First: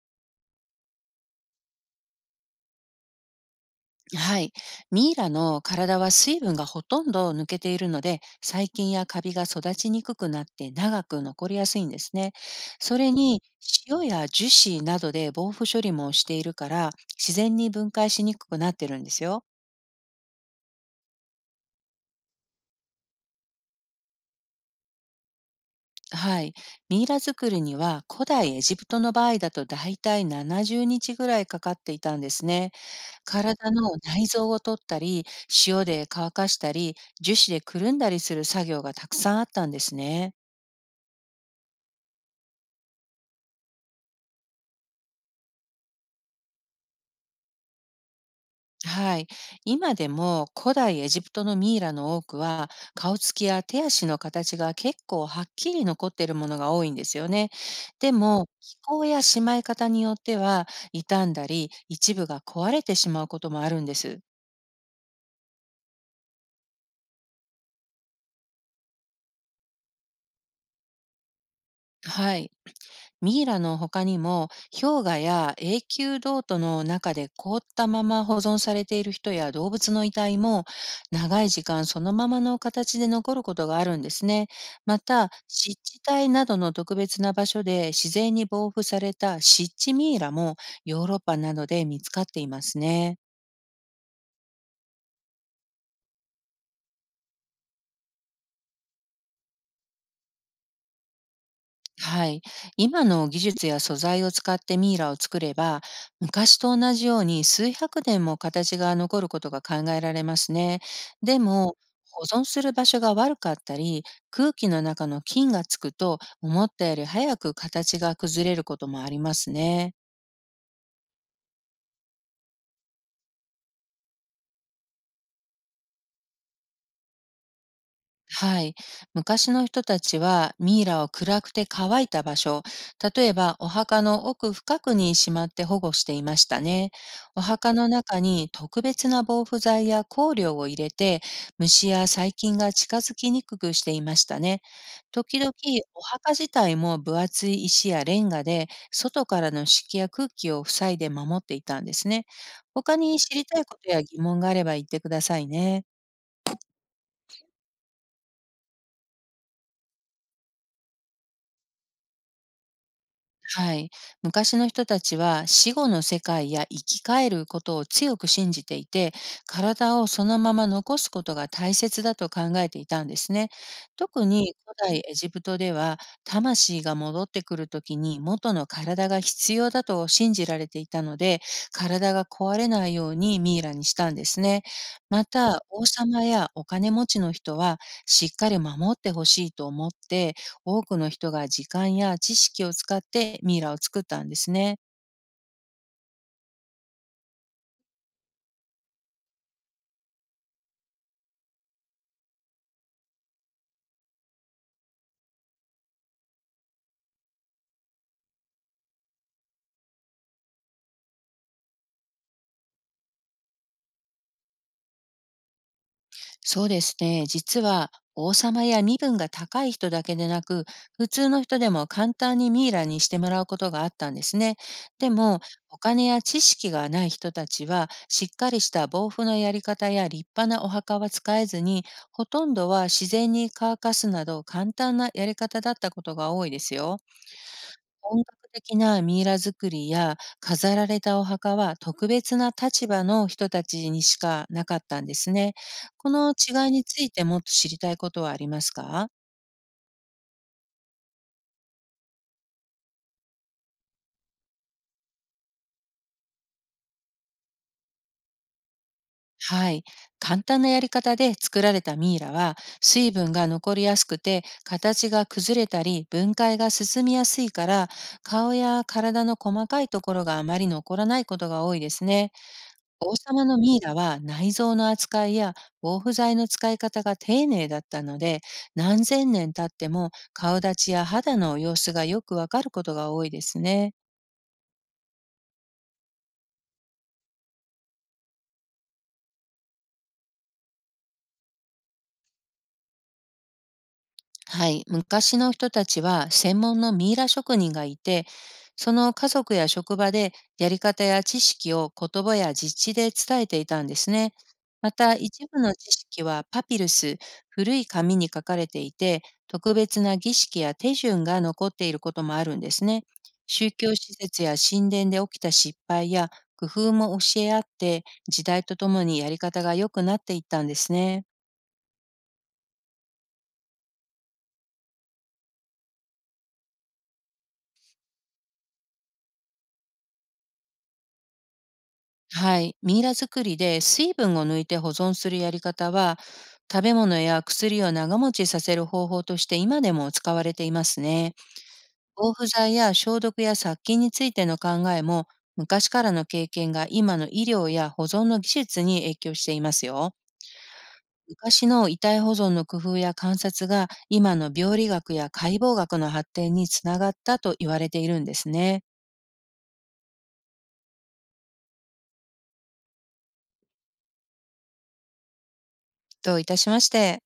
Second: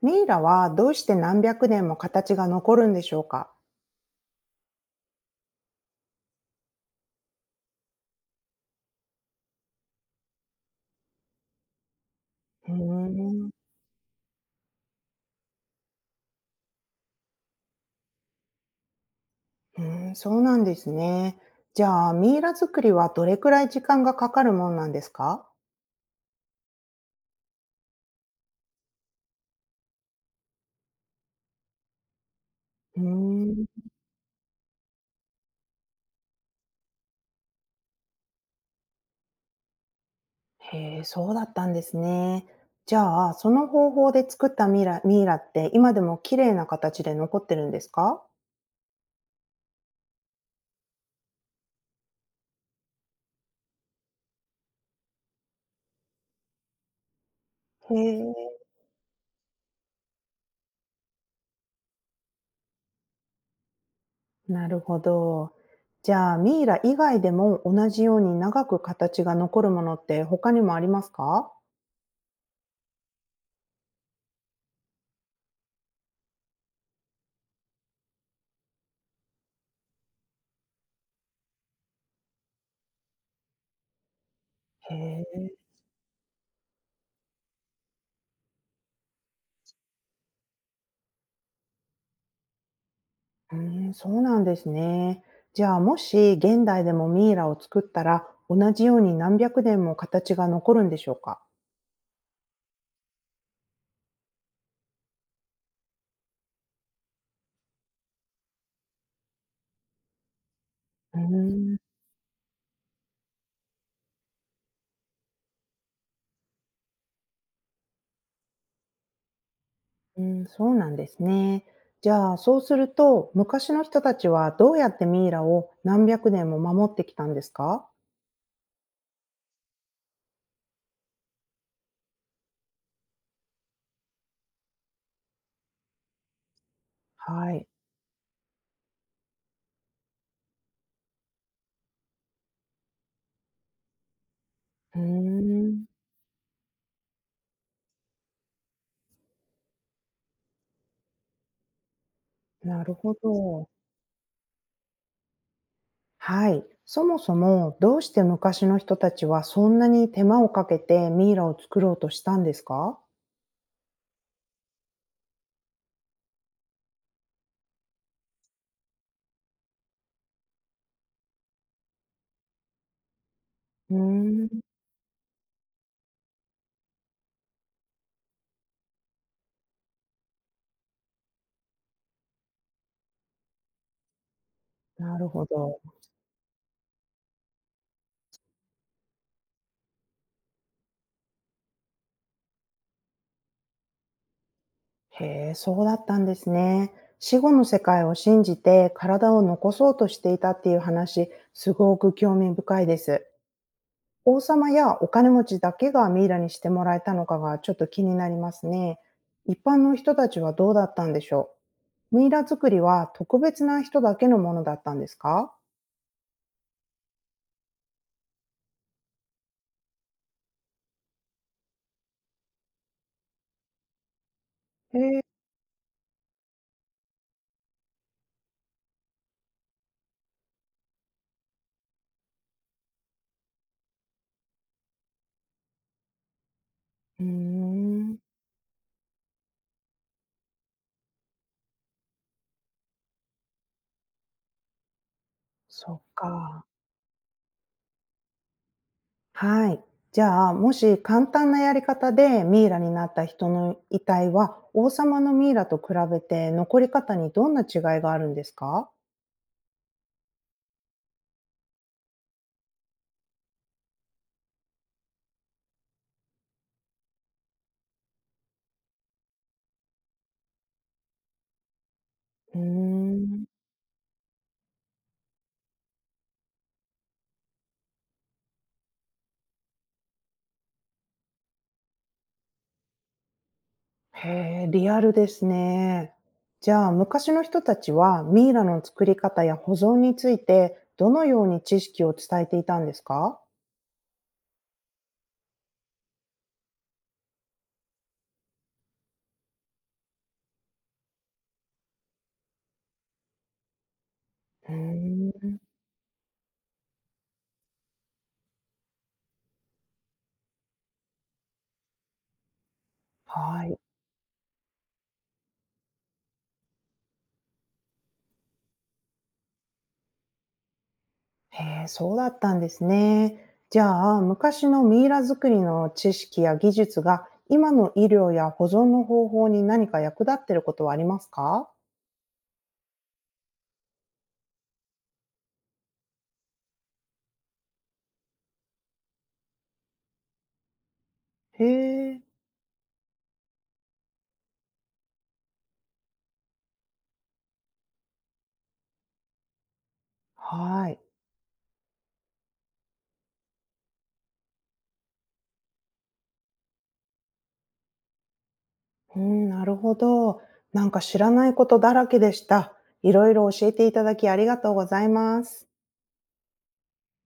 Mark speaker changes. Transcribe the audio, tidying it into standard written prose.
Speaker 1: ミイラはどうして何百年も形が残るんでしょうか？
Speaker 2: はい。ミイラの体は水分がほとんど抜けているので、細菌やカビが育ちにくくなって長く残りやすいんですね。
Speaker 1: うー
Speaker 2: それに
Speaker 1: ん、う
Speaker 2: 塩や樹脂などで防腐処理もしているから、自然に分解しにくくなってるんですよ。
Speaker 1: ーん、そうなんですね。じゃあ、ミイラ作りはどれくらい時間がかかるもんなんですか？
Speaker 2: はい。ミイラ作りには古代エジプトの場合だとだいたい70日ぐらいかかっていたんですね。
Speaker 1: うー
Speaker 2: 体
Speaker 1: ん、
Speaker 2: の内臓を取ったり、塩で乾かしたり、樹脂でくるんだりする作業がたくさんあったんですね。
Speaker 1: へえ、そうだったんですね。じゃあ、その方法で作ったミイラ、ミイラって今でも綺麗な形で残ってるんですか？
Speaker 2: はい。今でも古代エジプトのミイラの多くは顔つきや手足の形が結構はっきり残っているものが多いんですよね。
Speaker 1: へ
Speaker 2: でも、
Speaker 1: え、
Speaker 2: 気候やしまい方によっては傷んだり一部が壊れてしまうこともあるんです。
Speaker 1: なるほど。じゃあ、ミイラ以外でも同じように長く形が残るものって他にもありますか？
Speaker 2: はい。ミイラの他にも氷河や永久凍土の中で凍ったまま保存されている人や動物の遺体も、長い時間そのままの形で残ることがあるんですね。
Speaker 1: へ
Speaker 2: また、
Speaker 1: え。
Speaker 2: 湿地帯などの特別な場所で自然に防腐された湿地ミイラも、ヨーロッパなどで見つかっていますね。
Speaker 1: うーん、そうなんですね。じゃあもし現代でもミイラを作ったら、同じように何百年も形が残るんでしょうか？
Speaker 2: はい。今の技術や素材を使ってミイラを作れば、昔と同じように数百年も形が残ることが考えられますね。
Speaker 1: うー
Speaker 2: で
Speaker 1: ん、
Speaker 2: も、保存する場所が悪かったり、空気の中の菌がつくと、思ったより早く形が崩れることもありますね。
Speaker 1: うん、そうなんですね。じゃあそうすると、昔の人たちはどうやってミイラを何百年も守ってきたんですか？
Speaker 2: はい。昔の人たちはミイラを暗くて乾いた場所、例えばお墓の奥深くにしまって保護していましたね。お
Speaker 1: はい。
Speaker 2: 墓の中に特別な防腐剤や香料を入れて、虫や細菌が近づきにくくしていましたね。
Speaker 1: うー
Speaker 2: 時々、
Speaker 1: ん、
Speaker 2: お墓自体も分厚い石やレンガで、外からの湿気や空気を塞いで守っていたんですね。
Speaker 1: なる
Speaker 2: 他
Speaker 1: ほ
Speaker 2: に知りたい
Speaker 1: ど。
Speaker 2: ことや疑問があれば言ってくださいね。
Speaker 1: はい。そもそもどうして昔の人たちはそんなに手間をかけてミイラを作ろうとしたんですか？
Speaker 2: はい。昔の人たちは死後の世界や生き返ることを強く信じていて、体をそのまま残すことが大切だと考えていたんですね。
Speaker 1: うー
Speaker 2: 特に
Speaker 1: ん、
Speaker 2: 古代エジプトでは、魂が戻ってくるときに元の体が必要だと信じられていたので、体が壊れないようにミイラにしたんですね。
Speaker 1: な
Speaker 2: ま
Speaker 1: るほ
Speaker 2: た、
Speaker 1: ど。
Speaker 2: 王様やお金持ちの人はしっかり守ってほしいと思って、多くの人が時間や知識を使ってミイラを作ったんですね。
Speaker 1: へえ、そうだったんですね。死後の世界を信じて体を残そうとしていたっていう話、すごく興味深いです。王様やお金持ちだけがミイラにしてもらえたのかがちょっと気になりますね。一般の人たちはどうだったんでしょう、ミイラ作りは特別な人だけのものだったんですか？
Speaker 2: そうですね。実は王様や身分が高い人だけでなく、普通の人でも簡単にミイラにしてもらうことがあったんですね。
Speaker 1: へ
Speaker 2: で
Speaker 1: え。
Speaker 2: も、お金や知識がない人たちは、しっかりした防腐のやり方や立派なお墓は使えずに、ほとんどは自然に乾かすなど簡単なやり方だったことが多いですよ。
Speaker 1: うーん、
Speaker 2: 本格的なミイラ作りや飾られたお墓は特別な立場の人たちにしかなかったんですね。
Speaker 1: そっ
Speaker 2: この
Speaker 1: か。
Speaker 2: 違いについてもっと知りたいことはありますか？
Speaker 1: はい。じゃあ、もし簡単なやり方でミイラになった人の遺体は、王様のミイラと比べて残り方にどんな違いがあるんですか？
Speaker 2: はい。簡単なやり方で作られたミイラは水分が残りやすくて形が崩れたり分解が進みやすいから、顔や体の細かいところがあまり残らないことが多いですね。
Speaker 1: うー
Speaker 2: 王
Speaker 1: ん。
Speaker 2: 様のミイラは内臓の扱いや防腐剤の使い方が丁寧だったので、何千年経っても顔立ちや肌の様子がよくわかることが多いですね。
Speaker 1: へえ、リアルですね。じゃあ、昔の人たちはミイラの作り方や保存について、どのように知識を伝えていたんですか？
Speaker 2: はい、昔の人たちは専門のミイラ職人がいて、その家族や職場でやり方や知識を言葉や実地で伝えていたんですね。
Speaker 1: う
Speaker 2: また、
Speaker 1: ー
Speaker 2: 一
Speaker 1: ん。
Speaker 2: 部の知識はパピルス、古い紙に書かれていて、特別な儀式や手順が残っていることもあるんですね。
Speaker 1: は
Speaker 2: 宗
Speaker 1: い。
Speaker 2: 教施設や神殿で起きた失敗や工夫も教え合って、時代とともにやり方が良くなっていったんですね。
Speaker 1: へえ、そうだったんですね。じゃあ、昔のミイラ作りの知識や技術が、今の医療や保存の方法に何か役立ってることはありますか？
Speaker 2: はい。ミイラ作りで水分を抜いて保存するやり方は、食べ物や薬を長持ちさせる方法として今でも使われていますね。
Speaker 1: へえ、
Speaker 2: 防腐剤や消毒や殺菌についての考えも、昔からの経験が今の医療や保存の技術に影響していますよ。
Speaker 1: はい。
Speaker 2: 昔の遺体保存の工夫や観察が今の病理学や解剖学の発展につながったと言われているんですね。
Speaker 1: うん、なるほど。なんか知らないことだらけでした。いろいろ教えていただきありがとうございます。
Speaker 2: どういたしまして。